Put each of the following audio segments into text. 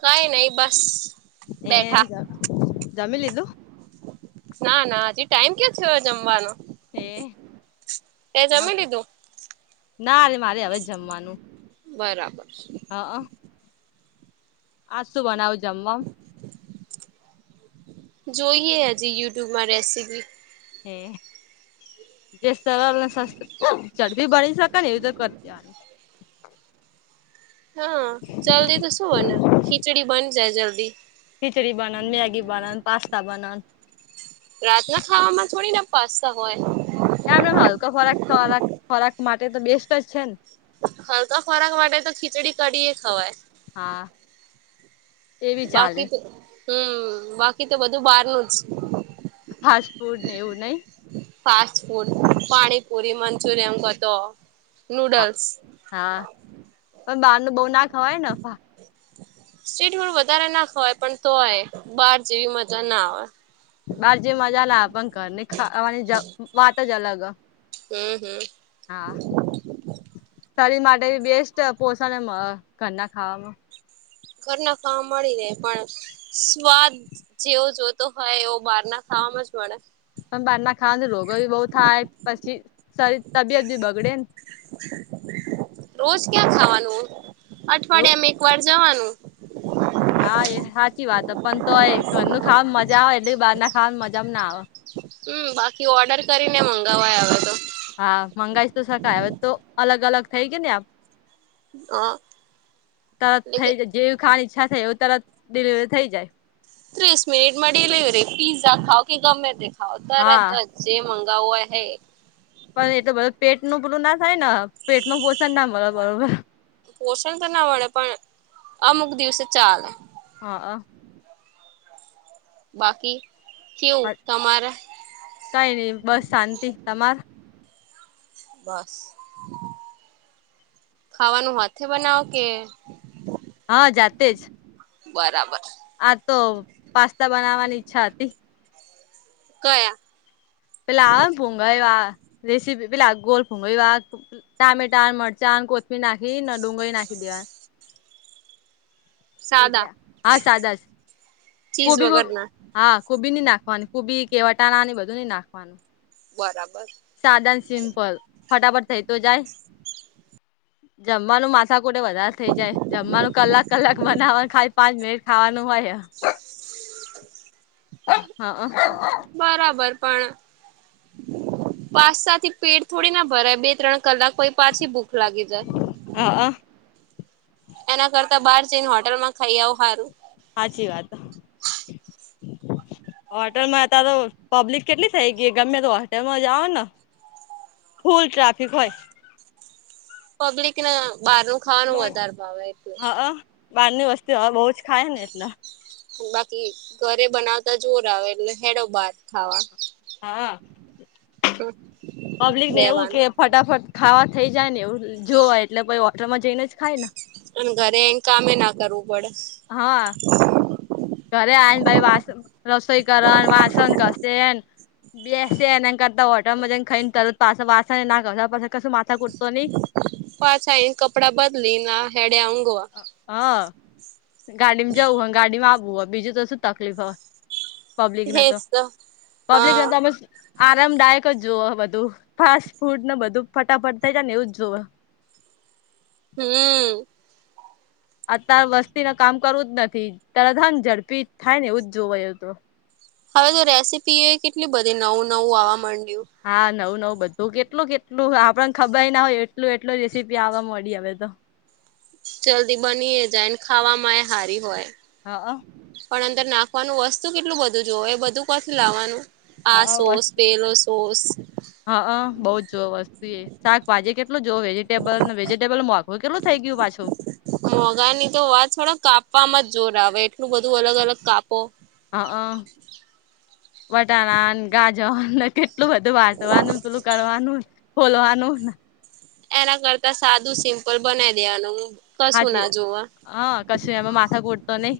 કઈ નઈ બસ ને બેઠા જ જમી લીધું. ના ના હજી ટાઈમ ક્યાં થયો જમવાનો. હે તે મ જમી લીધું નારે મારે હવે જમવાનું. બરાબર છે. હા અ આજ શું બનાવું જમવા [unintelligible] જોઈએ હજી યુટ્યુબમાં રેસીપી. એહ જે સરળ ને સસ, જડ દી બની એવી રીતે કરી દેવાની. હા જલ્દી તો શું બને? ખીચડી બન જાય જલ્દી. ખિચડી બનન, મેગી બનન, પાસ્તા બનન. રાતના ખાવામાં થોડીના પાસ્તા હોય. એમ એ હલકા ખોરાક ખોરાક ખોરાક માટે તો બેસ્ટ જ છે ને. હલકા ખોરાક માટે તો ખીચડી કઢીએ ખવાય. હા એ બી ચાલે બાકી તો હમ, બાકી તો બધું બારનું જ. ફાસ્ટફૂડ ને એવું નઈ? ફાસ્ટ ફૂડ, પાણીપુરી, મંચુરિયન કતો હા નૂડલ્સ. હા, પણ બારનું બહું ના ખવાય ને [inaudible] સ્ટ્રીટ ફૂડ વધારે ના ખવાય પણ તોય બાર જેવી મજા ના આવે. બાર જેવી મજા ના આવે પણ ઘરની ખાવાની જ વાત જ અલગ અ. હમ હમ. હા, શરીર માટે બેસ્ટ પોષણ એમ ઘરના ખાવામાં. ઘરના ખાવા મળી રહે પણ સ્વાદ જેવો જોતો હોય એવો બહારના ખાવામાં જ મળે. પણ બારના ખાવાની રોગો યે બહુ થાય, પછી શરીર તબિયત બી બગડે ને. રોજ ક્યાં ખાવાનું, ને અઠવાડીયામાં એકવાર જવાનું. હા એ હાચી વાત હે પણ તોય ઘરનું ખાવાનું મજા આવે, એટલે બહાર ના ખાવાની મજામાં ના આવે. હમ બાકી ઓર્ડર કરીને મંગાવાય હવે તો. હા મંગાઈશ તો સકાય હવે તો અલગ અલગ થઈ ગયું ને આ હા તરત થઇ જા, જેવી ખાવાની ઇચ્છા થાય એવું તરત ડિલિવરી થઇ જાય. ત્રીસ મિનિટમાં ડિલિવરી. પીઝા ખાવ કે ગમે તે ખાવ તરત હા જ. જે મંગાવુ એહે પણ એ તો બધું પેટનું પલું ના થાય ન, પેટ નું પોષણ ના મળે બરોબર. પોષણ તો ના મળે પણ અમુક દિવસે ચાલે. હહ અ. બાકી, કેવું તમારે? કઈ નઈ બસ શાંતિ. તમાર? બસ. ખાવાનું હાથે બનાવો કે હા જાતે જ. બરાબર. આ તો પાસ્તા બનાવાની ઈચ્છા હતી. ક્યા? પેલા આવ ને ભૂંગળી વાળા રેસીપી પેલા આ ગોલ ભૂંગળી વાળા. ટામેટા, મરચા ને કોથમીર નાખી ને ડુંગળી નાખી દેવાની. એ સાદા રયા હા સાદા જ. ચીઝ કોબી બોબી વગરના હા કુબી ની નાખવાની. કુબી કે વટાણાને એ બધું નઈ નાખવાનું. બરાબર. સાદા ને સિમ્પલ, ફટાફટ થઈ તો જાય. જમવાનું મા માથાકૂટ વધારે થઇ જાય. જમવાનું કલાક કલાક બનાવવાનું ખાલી પાંચ મિનિટ ખાવાનું હોય હે. હ અ બરાબર પણ પાસ્તાથી પેટ થોડી ના ભરાય. બે ત્રણ કલાક પહિ પાછી ભૂખ લાગી જાય. હા એના કરતા બહાર જઈને હોટલમાં ખાઈ આવ હારું. હાચી વાત. હોટેલમાં અતાર તો પબ્લિક કેટલી થઈ ગઈ ગમે તે હોટેલમાં જાઓન ફુલ ટ્રાફિક હોય. પબ્લિક ન બહારનું ખાવાનું પણ વધારે ભાવે એટલે હ અ, બારની વસ્તુ હવ બઉ જ ખાય ને એટલે બાકી ઘરે બનાવતા જોર આવે એટલે હેંડો બાર ખાવા. હા આ પબ્લિક ને એવું કે રેવાનું ફટાફટ ખાવા થઈ જાય ને એવું જોવાય એટલે પહિ હોટલમાં જઈને જ ખાય ન અને ઘરે આઈ ને કામે ના કરવું પડે હા. [inaudible] ઘરે આઈ ને પાહિ વાસ, રસોઈ કરે ન, વાસણ ઘસે ન બેસે એને કરતા હોટરમાં જઇન ખાઈને તરત પાછા વાસણ એ ના ઘસ પછે કશું માથા ખૂટ તો નહી પાછા આયને કપડા બદલી ને આ હેડયા ઊંઘવા. હ અ અ ગાડીમાં જવું હોય, ગાડીમાં આવવું હોય, બીજું તો શું તકલીફ હવે પબ્લિકને તો હા પબ્લિકને તો બસ આરામદાયક જ જોવહ બધું ફાસ્ટ ફૂડ ન ફટાફટ થઇ જાય ને જ જોવહ હમ્મ. અતાર વસ્તી ન કામ કરવું જ નથી તરત આમ ઝડપી થાય ને એવું જ જોવ એ તો હવે તો રેસીપી એ કેટલી બધી નવું નવું આવવા મડય્યું. હા નવું નવું બધું કેટલું કેટલું આપણને ખબર એ ના હોય એટલું એટલ રેસીપી આવે મળી હવે તો. જલ્દી બની એ જાય ને ખાવા એ હારી હોય. હ અ. પણ અંદર નાખવાનું વસ્તુ કેટલું બધું જોવે એ બધું કો થી લાવવાનું. આ સોસ, પેલો સોસ. હ અ, બઉ જ જોવ વસ્તુ એ શાકભાજી કેટલું જોવે. વેજીિટેબલ ને વેજીિટેબલ મોઘું કેટલું થઈ ગયું પાછું. મોંઘાની તો વાત છોડોને કાપવાવામાં જોર આવે એટલું બધું અલગ અલગ કાપો. હ અ, વટાણા ને ગાજર ને કેટ લું બધું રાંધવાનું પહેલું કરવાનું, ફોલવાનું ન એના કરતા સાદું સિમ્પલ બનાઈ દેવાનું. કશું હાચી ના વાત, જોવા હ કશું એમાં માથા ખૂટ તો નહી.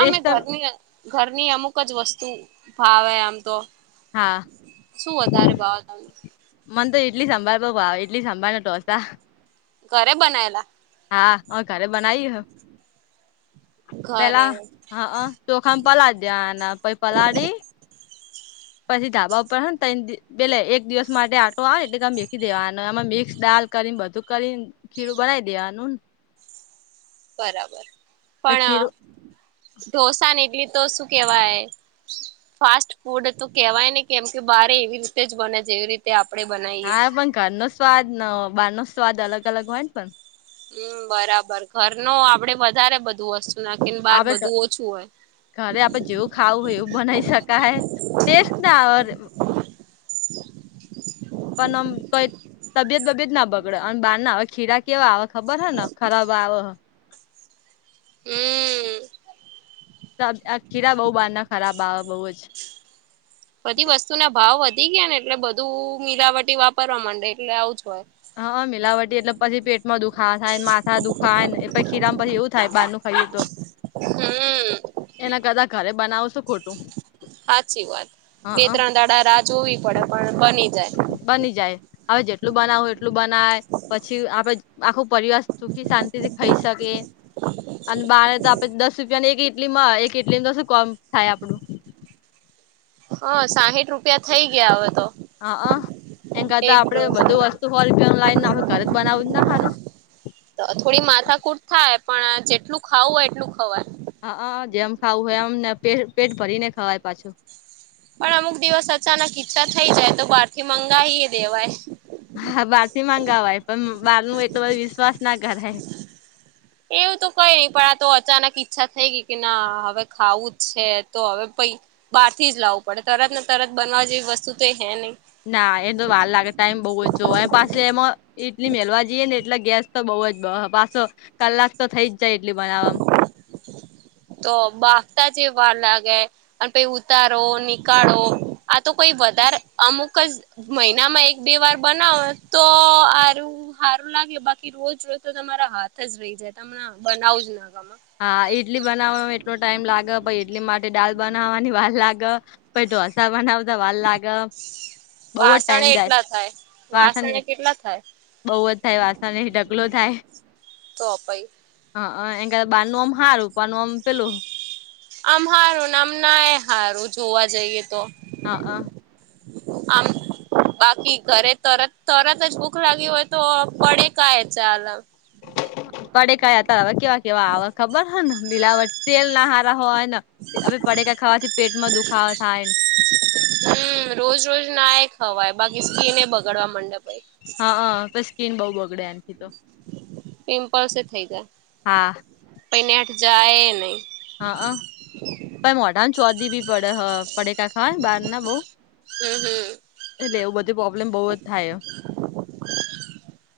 અમે ઘરની અ ઘરની અમુક જ વસ્તુ ભાવે આમ તો. હા શું વધારે ભાવે તમને? મને તો ઈડલી સંભાર બઉ ભાવે. ઇડલી સંભાર ને ઢોંસા. ઘરે બનાયેલા? હા અમે ઘરે બનાઈ હ. ઘરે પેલા હ અ. ચોખામાં પલાડ દેવના પહિ પલાડી પછી ધાબા ઉપર હ ન તઈણ દી પેહલે એક દિવસ માટે આથો આવે એટલે [unintelligible] દેવાનો. આમાં મિક્સ દાલ કરીન બધું કરીને ખીરું બનાવી દેવાનુંન બરાબર, તો ખીરું પણ ઢોસા ને ઈડલી તો શું કેવાય ફાસ્ટ ફૂડ તો કેવાયન ને કેમ કે બારે એવી જ બને છે જેવી રી તે આપણેે બનાઈએ. ઘર નો સ્વાદ નો બહાર નો સ્વાદ અલગ અલગ હોય ને પણ. હમ્મ બરાબર ઘર ન આપડે વધારે બધું વસ્તુ નાખીને બાર આપડે બધું ઓછું હોય. ઘરે આપડે જેવું ખાવું હોય એવું બનાવી શકાય ટેસ્ટ ના આવે પણ આમ તોઈ તબિયત બબિયત ના બગડે અને બહાર ના આવે ખીરા કેવા આવે ખબર હ ખરાબ આવહ. હમ્મ. તહ આ ખીરા બહુ બાર ના ખરાબ આવે બહુ જ. બધી વસ્તુ ના ભાવ વધી ગયા ને એટલે બધું મિલાવટી વાપરવા માંડે એટલે આવું જ હોય. હા મિલાવટી એટલે પછી પેટમાં દુખાવા થાય માથા દુખાય ને પછી ખીરામાં પછી એવું થાય બહાર નું ખાઈ તો [inaudible] [unintelligible] હમ્મ. એના કરતા ઘરે બનાવ હાચી વાત બે હ ત્રણ દાડા રાહ જોવી પડે પણ બની જાય. બની જાય હવે જેટલું બનાવું એટલું બનાય પછી આપડે આખું પરિવાર સુખી શાંતિ થી ખાઈ શકે અને બાર તો આપડે દસ જને એક ઇટલી માં એક ઇટલી તો શું કોમ થાય આપડું. હ સાહીઠ રૂપિયા થઈ ગયા હવે તો. હ અહ એમ કરતા એક આપડે બધું ઢોસાના. વસ્તુ હો રૂપિયા લઈને આપણે ઘરે જ બનાવું જ ના હારું. તો અહ થોડી માથાકૂટ થાય પણ જેટલું ખાવું હોય એટલું ખવાય. હ અહ જેમ ખાવું હોય એમને પેટ પેટ ભરી ને ખવાય પાછું. પણ અમુક દિવસ અચાનક ઈચ્છા થઈ જાય તો બહાર થી મંગાવી દેવાય. હા બહાર થી મંગાવાય પણ બાર નું એટલો બધો વિશ્વાસ ના કરાય. એવું તો કઈ નહી પણ આ તો અચાનક ઈચ્છા થઈ ગઈ કે ના હવે ખાવું જ છે તો હવે પઈ બહારથી જ લાવું પડે તરત ને તરત બનાવા જેવી વસ્તુ તો હે નહી. ના એ તો વાર લાગે ટાઈમ બહું જ જોવ પાછું એમાં ઈટલી મેલવા જઈએ ને એટલે ગેસ તો બઉુ જ પાછો કલાક તો થઈ જ જાય એટલી બનાવવા. [unintelligible] [inaudible] તો બાફતા જ એ વાર લાગે. અન પે ઉતારો નીકાળો આ તો કોઈ વધારે અમુંક જ મહિનામાં એક બે વાર બનાવો તો આરું હારું લાગે બાકી રોજ રોજ તો તમારા હાથ જ રહી જાય તમ બનાવ જ ના ગમે. હા ઇડલી બનાવવામાં એટલો ટાઈમ લાગ પાઈ ઈડલી માટે દાલ બનાવાની વાર લાગે. પહિ ડોસા બનાવતા વાર લાગે. બહુ જ પાસણે ટાઈમ જાય એટલા થાય વાસણ એ વાસણે કેટલા થાય. બહુ જ થાય વાસણને ઢકલો થાય. તો અપાઈ. હ અહ એમ બાર નું આમ હારૂ ઉપારનું આમ પેલું આમ હારુંને આમ ના એ હારું જોવા જઈએ તો. હા હ. આમ. બાકી ઘરે તરત તરત જ ભૂક લાગી હોય તો પડે કાય ચાલા. પડે કયા તાર હવે કેવા કેવા હ ખબર હો ને બિલાવટ તેલ ના હારા હોય ને તે હવે પડેકા ખાવાથી પેટમાં દુખાવો થાય ને હમ્મ. રોજ રોજ ના એ ખવાય બાકી સ્કીને બગડવા મંડે પહે. હા બસ સ્કીન બહુ બગડે એનાથી તો. પિંપલ્સ એ થઈ ગયા. હા. [unintelligible] જાય નહી. હા પર મોઢાનું [unintelligible] બી પડે હ પડેકા ખાય બહારના બહુ હમ. હમ. એટલે એવું બધું પ્રોબ્લેમ બહુ જ થાય.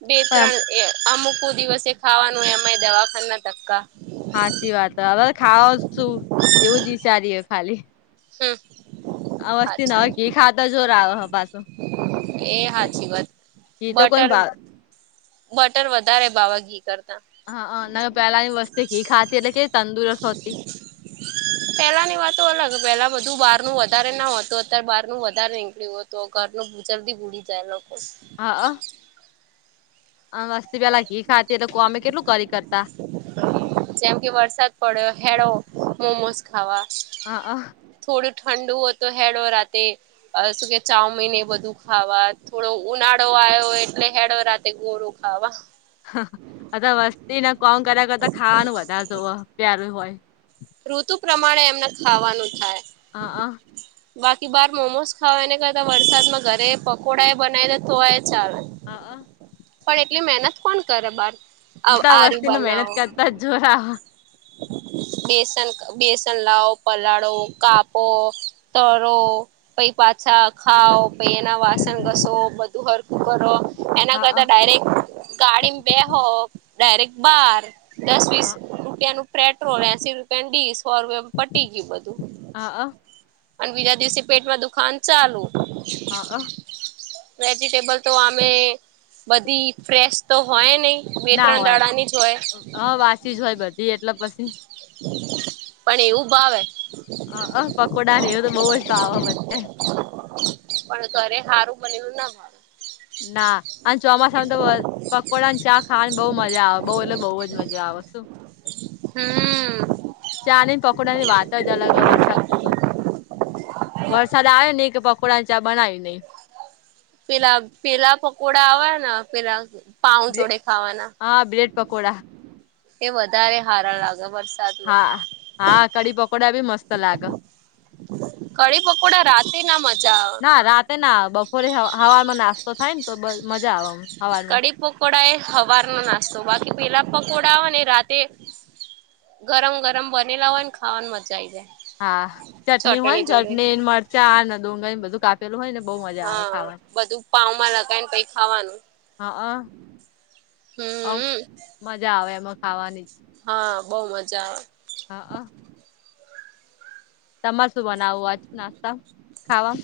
બે પણ એમ ત્રણ એ અમુક દિવસે ખાવાનું એમાંય દવાખાના ધક્કા સાચી વાત હવે ખાઓ શું એવું જ વિચારીએ ખાલી. હમ. આ વસ્તી ના હોય હાચી ઘી ખાતા જોર આવે પાછો. એ હાચી વાત ઘી તો કોને બટર ભાવે. બટર વધારે ભાવે ઘી કરતા. હા. હા. ના પહેલાની વસ્તી ઘી ખાતી એટલે કે તંદુરસ્ત હોતી. પહેલાની વાત તો અલગ પેલા બધું બહારનું વધારે ના હોતું અત્યારે બહારનું વધારે નીકળ્યું હતું. તો ઘરનું જલ્દી ભૂલી જાય લોકો હા. હા. વસ્તી પહેલા ઘી ખાતી એટલે કામ કેટલું કરી કરતા. જેમ કે વરસાદ પડ્યો ચાલો મોમોસ ખાવા. હા. હા. થોડું ઠંડુ હો તો ચાલો રાતે. શું કે ચાઉમીન એ બધું ખાવા થોડો ઉનાળો આવ્યો એટલે ચાલો રાતે ગોળો ખાવા હા આતો વસ્તીને કામ કર્યા કરતા ખાવાનું વધારે જોવો પ્યારું હોય. ઋતુ પ્રમાણે એમને ખાવાનું થાય. હા. હા. બાકી બહાર મોમોસ ખાવા એને કરતા વરસાદમાં ઘરે પકોડા એ બનાવી દે તો પણ ચાલે. હા. હા. પણ એટલી મહેનત કોણ કરે બહાર આટલા બહાર [unintelligible] વસ્તીને બનાવો. [unintelligible] બેસન બેસન લાઓ, પલાળો, કાપો, તરો. પછી પાછા ખાઓ પછી એના વાસણ ઘસો બધું સરખુ કરો. એના હા કરતા ડાયરેક્ટ ગાડીમાં બેસો ડાયરેક્ટ બહાર. દસ હ વીસ રૂપિયા નું પેટ્રોલ એસી રૂપિયાની ડીઝ. [unintelligible] પટી ગયું બધું અને બીજા દિવસે પેટમાં દુખાવા નુ ચાલુ હા. હા. વેજીટેબલ તો આમે બધી ફ્રેશ તો હોય નહી. બે ના ત્રણ હોય. દાડાની જ હોય હા વાસી જ હોય બધી એટલે પછી પણ એવું ભાવે હા. હા. પકોડા ને એવું તો બોવ જ ભાવે મને- પણ ઘરે સારું બનેલું ના હોય. ના અને ચોમાસામાં તો પકોડા ને ચા ખાવાને બહુ મજા આવે બહુ એટલે બહુ જ મજા આવે. હમ્મ. ચાની ને પકોડા ની વાત જ અલગ વરસાદમાં તો વરસાદ આવે ને કે પણ આ ચા બના ઈ જ નહી. પેલા પેલા પકોડા આવે ન પેલા પાઉ જોડે ખાવાના હા બ્રેડ પકોડા એ વધારે હારા લાગ મસ હા હા કડી-પકોડા બી મસ્ત લાગ. કડી પકોડા રાતે ના મજા આવે. ના રાતે ના આવે બપોરે હ-હવારમાં નાસ્તો થાય ન તો બસ મજા આવે હવારમાં. કડી પકોડા એ હવાર નો નાસ્તો બાકી પેલા પકોડા આવેને એ રાતે ગરમ ગરમ બનેલા હોયને ખાવા મજા આઈ જાય. હા ચટણી હોય ને ચટણી, ન મરચા ન ડુંગળી બધું કાપેલું હોય ને બહુ મજા આવે હા ખાવાની. બધું પાવમાં લગાઈ ને પહિ ખાવાનું. હઅ ઓમ હમ મજા આવે એમાં ખાવાની. હા બઉ મજા આવે. હઅ તમારે શું બનાવું આજ નાસ્તા માં ખાવામ.